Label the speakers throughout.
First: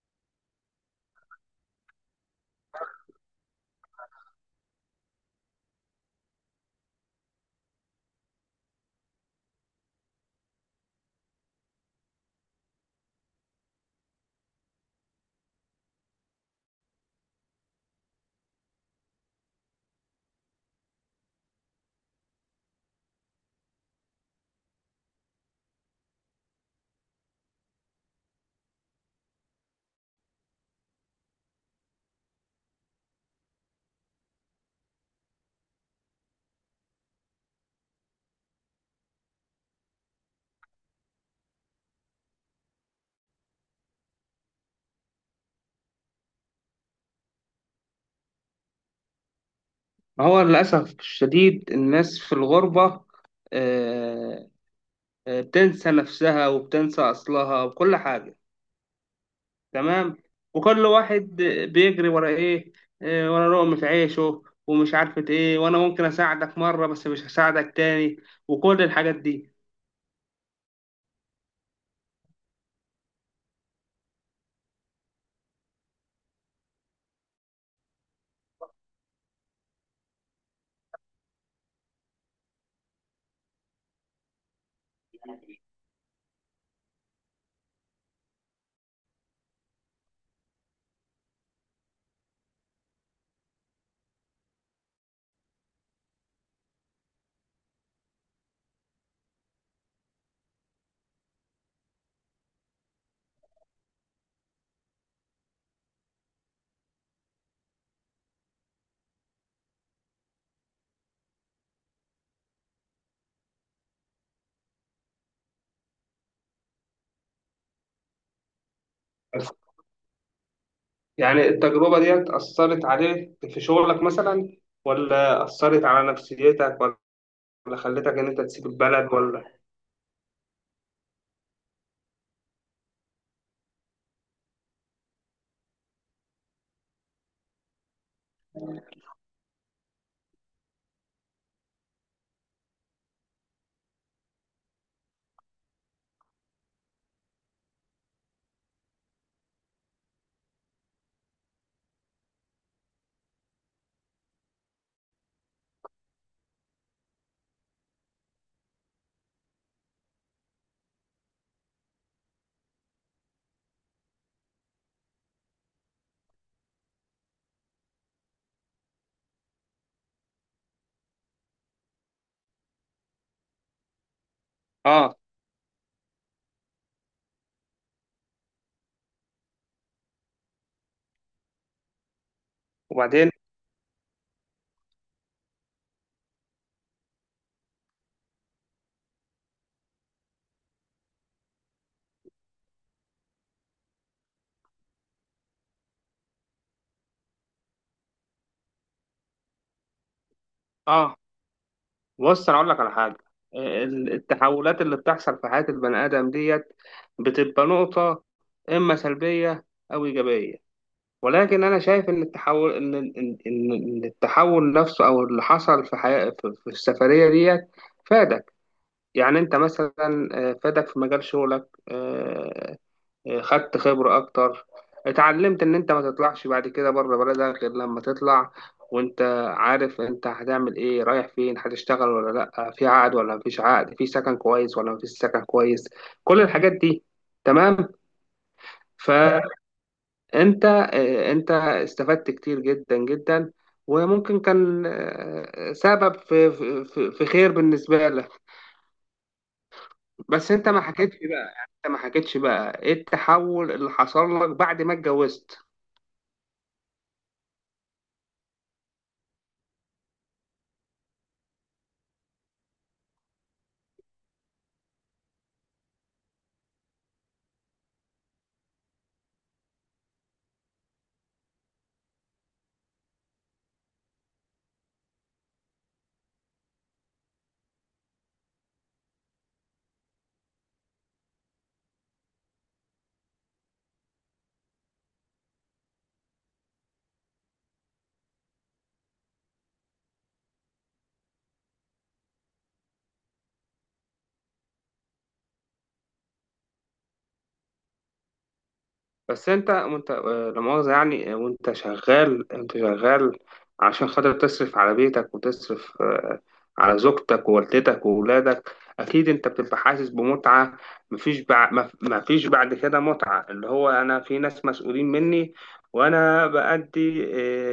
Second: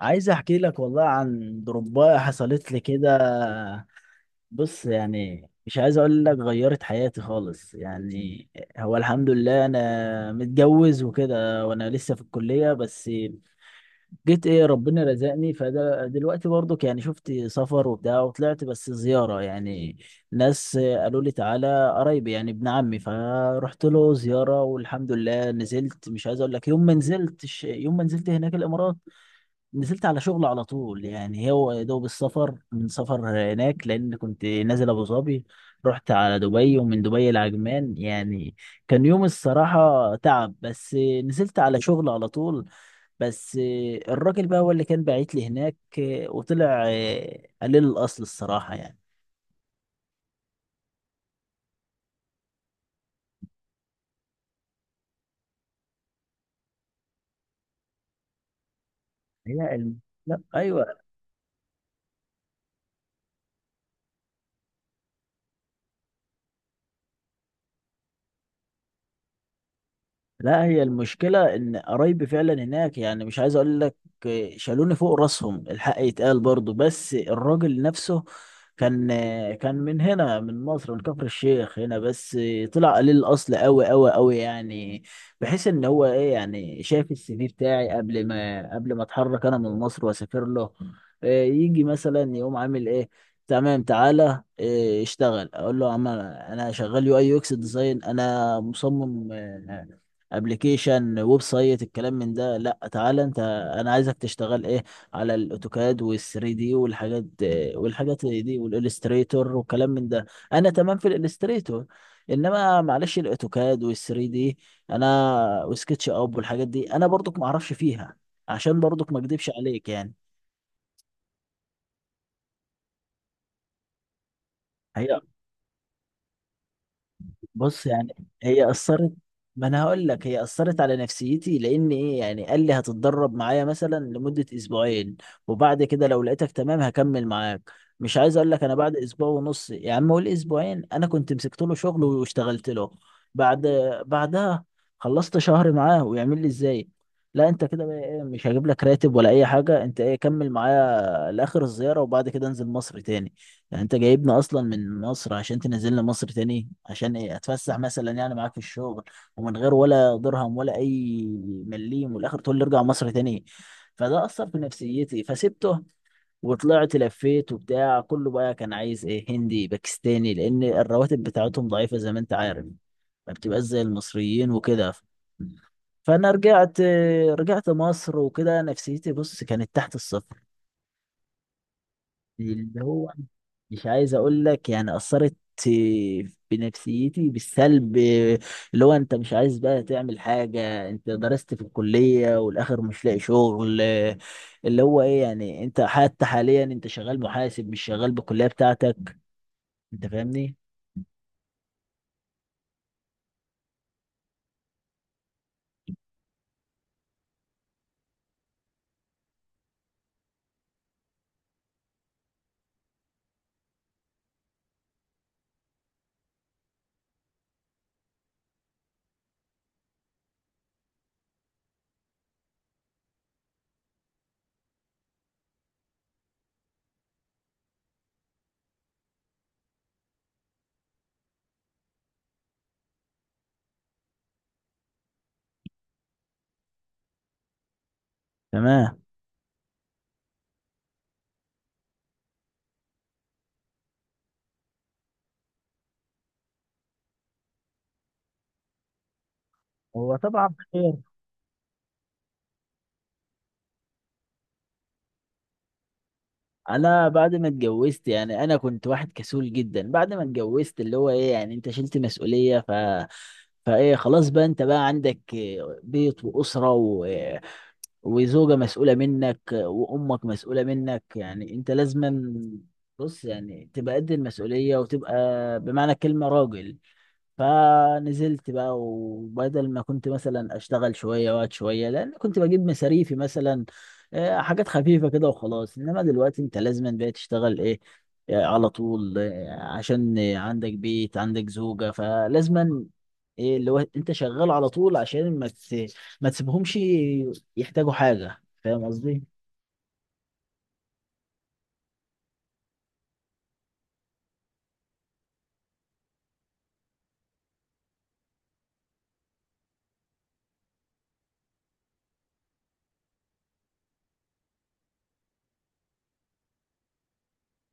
Speaker 1: عايز احكي لك والله عن ضرباية حصلت لي كده. بص يعني، مش عايز اقول لك غيرت حياتي خالص يعني. هو الحمد لله انا متجوز وكده، وانا لسه في الكلية بس جيت. ايه، ربنا رزقني، فدلوقتي برضك يعني شفت سفر وبتاع وطلعت بس زيارة يعني. ناس قالوا لي تعالى قرايبي، يعني ابن عمي، فرحت له زيارة والحمد لله نزلت. مش عايز اقول لك، يوم ما نزلت هناك الامارات، نزلت على شغل على طول. يعني هو يا دوب السفر من سفر هناك، لان كنت نازل ابو ظبي، رحت على دبي، ومن دبي لعجمان يعني. كان يوم الصراحة تعب، بس نزلت على شغل على طول. بس الراجل بقى هو اللي كان باعت لي هناك، وطلع قليل الاصل الصراحة يعني.
Speaker 2: ما هو للأسف الشديد الناس في الغربة، آه، بتنسى نفسها وبتنسى أصلها وكل حاجة.
Speaker 1: هي الم...
Speaker 2: تمام.
Speaker 1: لا
Speaker 2: وكل
Speaker 1: ايوه،
Speaker 2: واحد بيجري ورا إيه؟ ورا لقمة عيشه ومش عارفة إيه، وأنا ممكن أساعدك مرة بس مش هساعدك تاني وكل الحاجات دي.
Speaker 1: لا، هي المشكلة إن قرايبي فعلا هناك، يعني مش عايز أقول لك، شالوني فوق راسهم، الحق يتقال برضو. بس الراجل نفسه كان كان من هنا، من مصر، من كفر الشيخ هنا، بس طلع قليل الأصل أوي أوي أوي يعني. بحيث إن هو إيه يعني، شاف السي في بتاعي قبل ما أتحرك أنا من مصر وأسافر له. إيه، يجي مثلا يقوم عامل إيه، تمام تعالى إيه، اشتغل. اقول له يا عم انا شغال يو اي يو اكس ديزاين، انا مصمم، ابلكيشن ويب سايت، الكلام من ده. لا تعالى انت، انا عايزك تشتغل ايه، على الاوتوكاد وال3 دي والحاجات، والحاجات دي، والالستريتور، والكلام من ده. انا تمام في الالستريتور، انما معلش الاوتوكاد وال3 دي انا وسكتش اب والحاجات دي انا برضك ما اعرفش فيها، عشان برضك ما اكدبش عليك يعني.
Speaker 2: يعني التجربة دي أثرت عليك في شغلك مثلا،
Speaker 1: هي،
Speaker 2: ولا أثرت على نفسيتك، ولا
Speaker 1: بص
Speaker 2: خلتك
Speaker 1: يعني،
Speaker 2: إن أنت تسيب
Speaker 1: هي اثرت.
Speaker 2: البلد ولا؟
Speaker 1: ما انا هقول لك، هي اثرت على نفسيتي، لان ايه يعني، قال لي هتتدرب معايا مثلا لمده اسبوعين، وبعد كده لو لقيتك تمام هكمل معاك. مش عايز اقول لك انا بعد اسبوع ونص، يا عم قول اسبوعين، انا كنت مسكت له شغل واشتغلت له. بعد بعدها خلصت شهر معاه، ويعمل لي ازاي؟ لا انت كده بقى ايه، مش هجيب لك راتب ولا اي حاجه، انت ايه كمل معايا لاخر الزياره وبعد كده انزل مصر تاني. يعني انت جايبنا اصلا من مصر عشان تنزلنا مصر تاني، عشان ايه، اتفسح مثلا يعني معاك في الشغل، ومن غير ولا درهم ولا اي مليم، والاخر تقول لي ارجع مصر تاني. فده اثر في نفسيتي فسبته، وطلعت لفيت وبتاع. كله بقى كان عايز ايه، هندي باكستاني، لان الرواتب بتاعتهم ضعيفة زي ما انت عارف، ما بتبقاش زي المصريين وكده.
Speaker 2: آه.
Speaker 1: فانا رجعت مصر وكده، نفسيتي بص كانت تحت الصفر. اللي هو،
Speaker 2: وبعدين؟
Speaker 1: مش عايز اقول لك يعني، اثرت بنفسيتي بالسلب، اللي هو انت مش عايز بقى تعمل حاجه، انت درست في الكليه والاخر مش لاقي شغل. اللي هو ايه يعني، انت حتى حاليا انت شغال محاسب، مش شغال بالكليه بتاعتك، انت فاهمني.
Speaker 2: آه بص انا اقول لك على حاجه. التحولات اللي بتحصل في حياه البني ادم ديت بتبقى نقطه، اما سلبيه او ايجابيه، ولكن انا شايف ان التحول ان ان ان إن التحول نفسه او اللي حصل في حياه في السفريه ديت فادك. يعني انت مثلا فادك في مجال شغلك، خدت خبرة أكتر، اتعلمت إن أنت ما تطلعش بعد كده بره بلدك غير لما تطلع وأنت عارف أنت هتعمل إيه، رايح فين، هتشتغل ولا لأ، في عقد ولا مفيش عقد، في سكن كويس ولا مفيش سكن كويس، كل الحاجات دي. تمام.
Speaker 1: تمام.
Speaker 2: فأنت أنت استفدت كتير جدا جدا، وممكن كان سبب في خير بالنسبة لك.
Speaker 1: هو
Speaker 2: بس
Speaker 1: طبعا
Speaker 2: أنت ما
Speaker 1: خير.
Speaker 2: حكيتش بقى، إيه التحول اللي حصل لك بعد ما اتجوزت؟
Speaker 1: انا بعد ما اتجوزت يعني، انا كنت واحد كسول جدا. بعد ما اتجوزت، اللي هو ايه يعني، انت شلت مسؤولية، ف فايه خلاص بقى، انت بقى عندك بيت واسرة وزوجة مسؤولة منك، وامك مسؤولة منك، يعني انت لازما، بص يعني، تبقى قد المسؤولية، وتبقى بمعنى الكلمة راجل. فنزلت بقى، وبدل ما كنت مثلا اشتغل شويه وقت شويه، لان كنت بجيب مصاريفي مثلا، حاجات خفيفه كده وخلاص، انما دلوقتي انت لازم بقى تشتغل ايه، على طول، عشان عندك بيت، عندك زوجه، فلازم ايه، اللي هو انت شغال على طول، عشان ما تسيبهمش يحتاجوا حاجه. فاهم قصدي؟
Speaker 2: بس انت وانت آه، لا مؤاخذة، يعني وانت شغال، انت شغال، عشان خاطر تصرف على بيتك، وتصرف على زوجتك ووالدتك وولادك، اكيد انت بتبقى حاسس بمتعة. مفيش بعد مفيش بعد كده متعة اللي هو انا في ناس مسؤولين مني، وانا بأدي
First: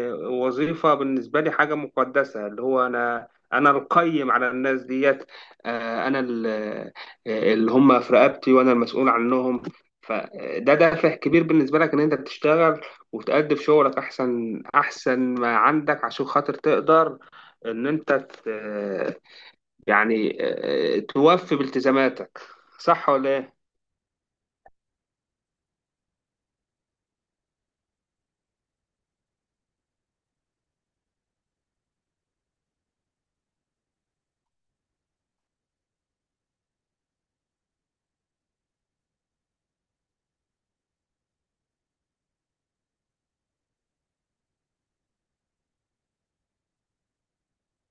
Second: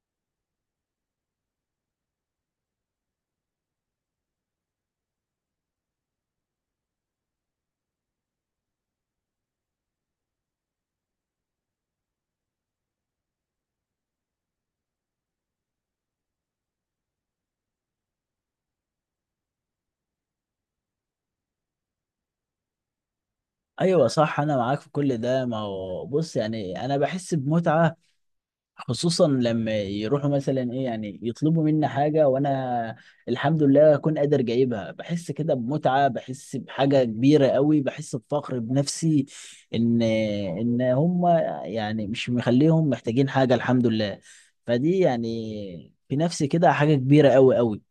Speaker 2: وظيفة بالنسبة لي حاجة مقدسة، اللي هو انا القيم على الناس ديت، آه، انا ال- آه، اللي هم في رقبتي وانا المسؤول عنهم. فده دافع كبير بالنسبة لك إن أنت بتشتغل وتأدي في شغلك أحسن ما عندك، عشان خاطر تقدر إن يعني توفي بالتزاماتك. صح ولا إيه؟
Speaker 1: ايوه صح، انا معاك في كل ده. ما هو بص يعني، انا بحس بمتعه، خصوصا لما يروحوا مثلا ايه يعني، يطلبوا مني حاجه وانا الحمد لله اكون قادر جايبها، بحس كده بمتعه، بحس بحاجه كبيره قوي، بحس بفخر بنفسي، ان هم يعني مش مخليهم محتاجين حاجه الحمد لله. فدي يعني في نفسي كده حاجه كبيره قوي قوي.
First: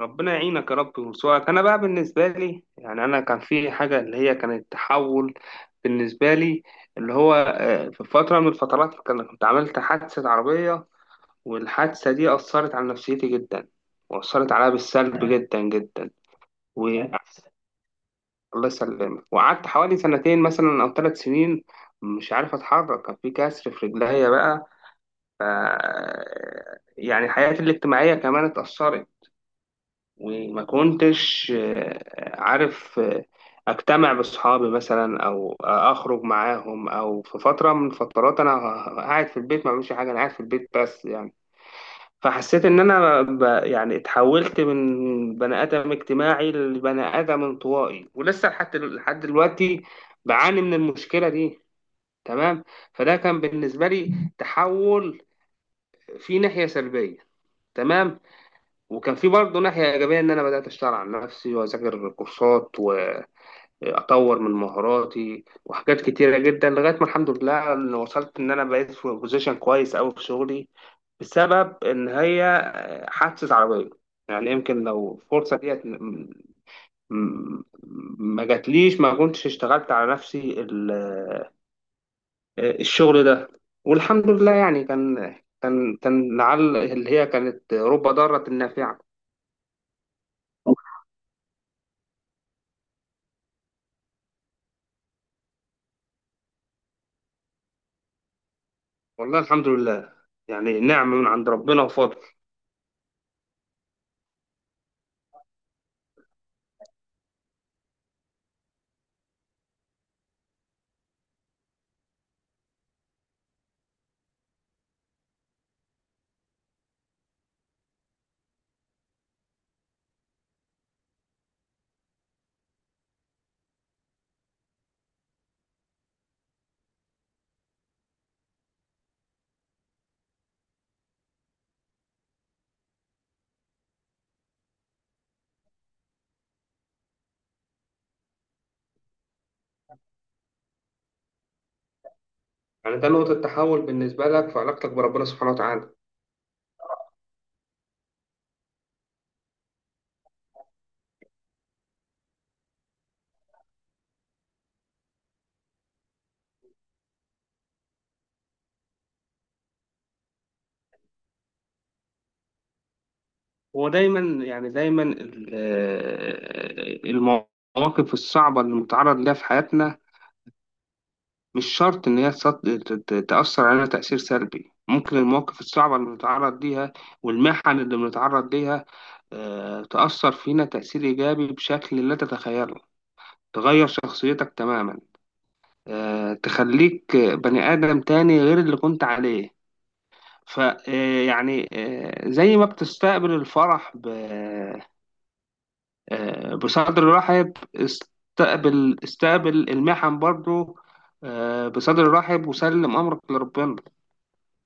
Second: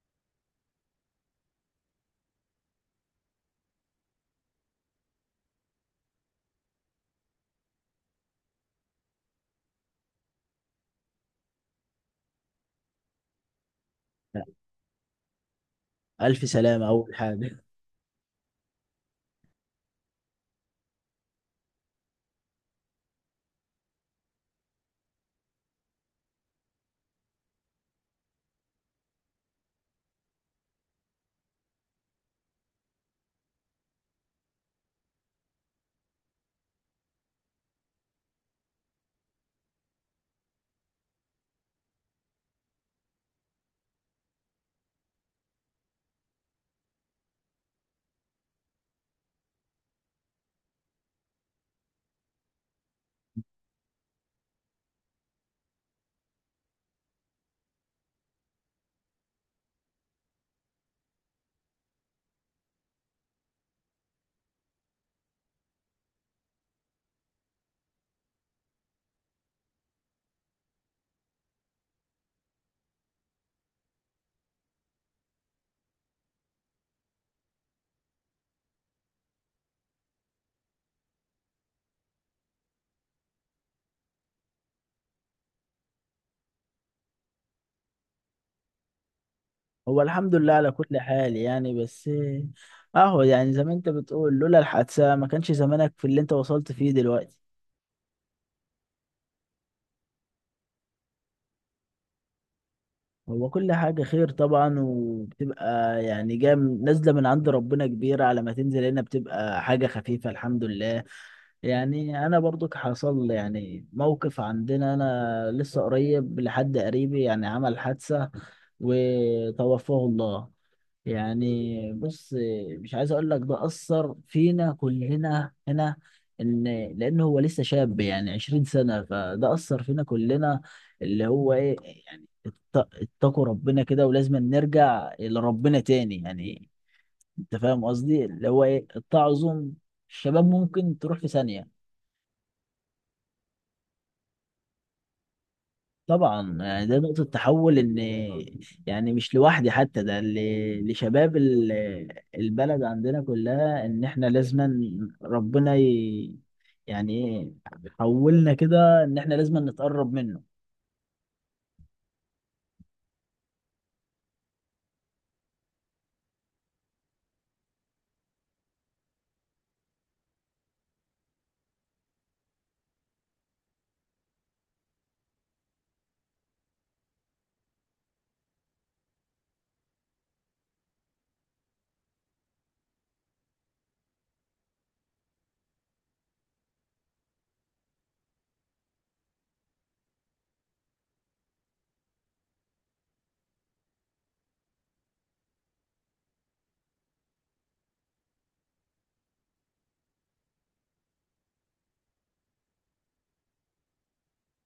Speaker 2: ربنا يعينك يا رب ويرزقك. أنا بقى بالنسبة لي، يعني أنا كان في حاجة اللي هي كانت تحول بالنسبة لي، اللي هو في فترة من الفترات كنت عملت حادثة عربية، والحادثة دي أثرت على نفسيتي جدا وأثرت عليا بالسلب جدا جدا،
Speaker 1: ألف سلامة أول
Speaker 2: وأحسن.
Speaker 1: حاجة.
Speaker 2: الله يسلمك. وقعدت حوالي سنتين مثلا أو ثلاث سنين مش عارف أتحرك، كان في كسر في رجليا بقى. ف يعني حياتي الاجتماعية كمان اتأثرت، وما كنتش عارف أجتمع بأصحابي مثلا أو أخرج معاهم، أو في فترة من فترات أنا قاعد في البيت ما بعملش حاجة، أنا قاعد في البيت بس، يعني. فحسيت ان انا يعني اتحولت من بني ادم اجتماعي لبني ادم انطوائي، ولسه لحد لحد دلوقتي بعاني من المشكله دي. تمام. فده كان بالنسبه لي تحول في ناحيه سلبيه. تمام. وكان في برضه ناحيه ايجابيه، ان انا بدات اشتغل على نفسي واذاكر كورسات، اطور من مهاراتي وحاجات كتيره جدا، لغايه ما الحمد لله إن وصلت ان انا بقيت في بوزيشن كويس قوي في شغلي بسبب ان هي حادثه عربيه. يعني يمكن لو الفرصه ديت م- ما جاتليش ما كنتش اشتغلت على نفسي الشغل ده، والحمد لله. يعني كان لعل اللي هي كانت رب ضارة نافعة.
Speaker 1: هو الحمد لله على كل حال يعني. بس أهو، يعني زي ما أنت بتقول، لولا الحادثة ما كانش زمانك في اللي أنت وصلت فيه دلوقتي.
Speaker 2: والله الحمد لله، يعني نعمة من عند ربنا وفضل.
Speaker 1: هو كل حاجة خير طبعا، وبتبقى يعني جاية نازلة من عند ربنا كبيرة، على ما تنزل هنا بتبقى حاجة خفيفة الحمد لله. يعني أنا برضو حصل يعني موقف عندنا، أنا لسه قريب، لحد قريبي يعني عمل حادثة وتوفاه الله. يعني بص، مش عايز اقول لك، ده اثر فينا كلنا هنا، ان لان هو لسه شاب، يعني 20 سنه، فده اثر فينا كلنا. اللي هو ايه يعني، اتقوا ربنا كده، ولازم نرجع لربنا تاني يعني. انت فاهم قصدي، اللي هو ايه، التعظم، الشباب ممكن تروح في ثانيه.
Speaker 2: يعني ده نقطة تحول بالنسبة لك في علاقتك بربنا سبحانه وتعالى؟
Speaker 1: طبعا يعني ده نقطة تحول، ان يعني مش لوحدي حتى، ده لشباب البلد عندنا كلها، ان احنا لازما، ربنا ي... يعني ايه، حولنا كده ان احنا لازما نتقرب منه.
Speaker 2: هو دايما، يعني دايما المواقف الصعبة اللي متعرض لها في حياتنا مش شرط إن هي تأثر علينا تأثير سلبي، ممكن المواقف الصعبة اللي بنتعرض ليها والمحن اللي بنتعرض ليها تأثر فينا تأثير إيجابي بشكل لا تتخيله، تغير شخصيتك تماما، تخليك بني آدم تاني غير اللي كنت عليه. ف آه، يعني زي ما بتستقبل الفرح بصدر رحب، استقبل المحن برضو بصدر رحب، وسلم امرك لربنا.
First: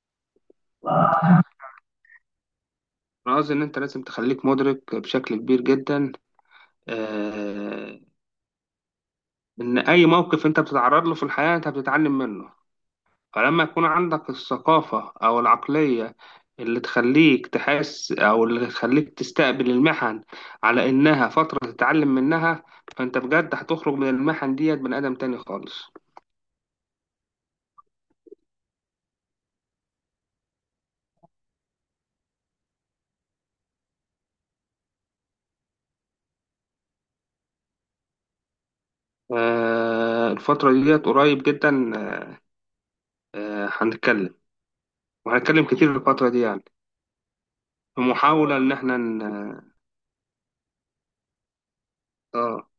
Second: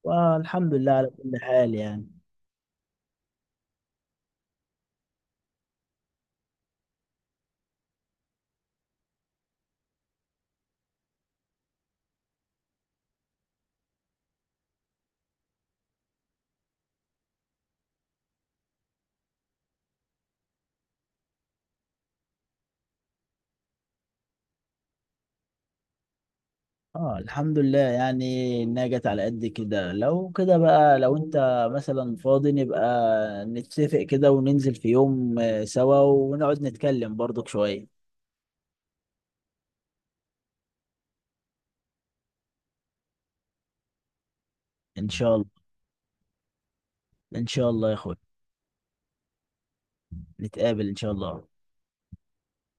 Speaker 1: والحمد لله على كل حال يعني.
Speaker 2: انا قصدي ان انت لازم تخليك مدرك بشكل كبير جدا، آه، ان اي موقف انت بتتعرض له في الحياة انت بتتعلم منه. فلما يكون عندك الثقافة أو العقلية اللي تخليك تحس، أو اللي تخليك تستقبل المحن على إنها فترة تتعلم منها، فأنت بجد هتخرج من المحن ديت بني آدم تاني خالص.
Speaker 1: اه الحمد لله. يعني انها جت على قد كده. لو كده بقى، لو انت مثلا فاضي نبقى نتفق كده، وننزل في يوم سوا، ونقعد نتكلم برضك شوية.
Speaker 2: آه، الفترة ديت قريب جدا، آه، هنتكلم،
Speaker 1: ان شاء الله.
Speaker 2: وهنتكلم كتير في الفترة دي، يعني
Speaker 1: ان شاء الله يا
Speaker 2: في
Speaker 1: اخويا،
Speaker 2: محاولة إن إحنا
Speaker 1: نتقابل إن شاء الله.
Speaker 2: آه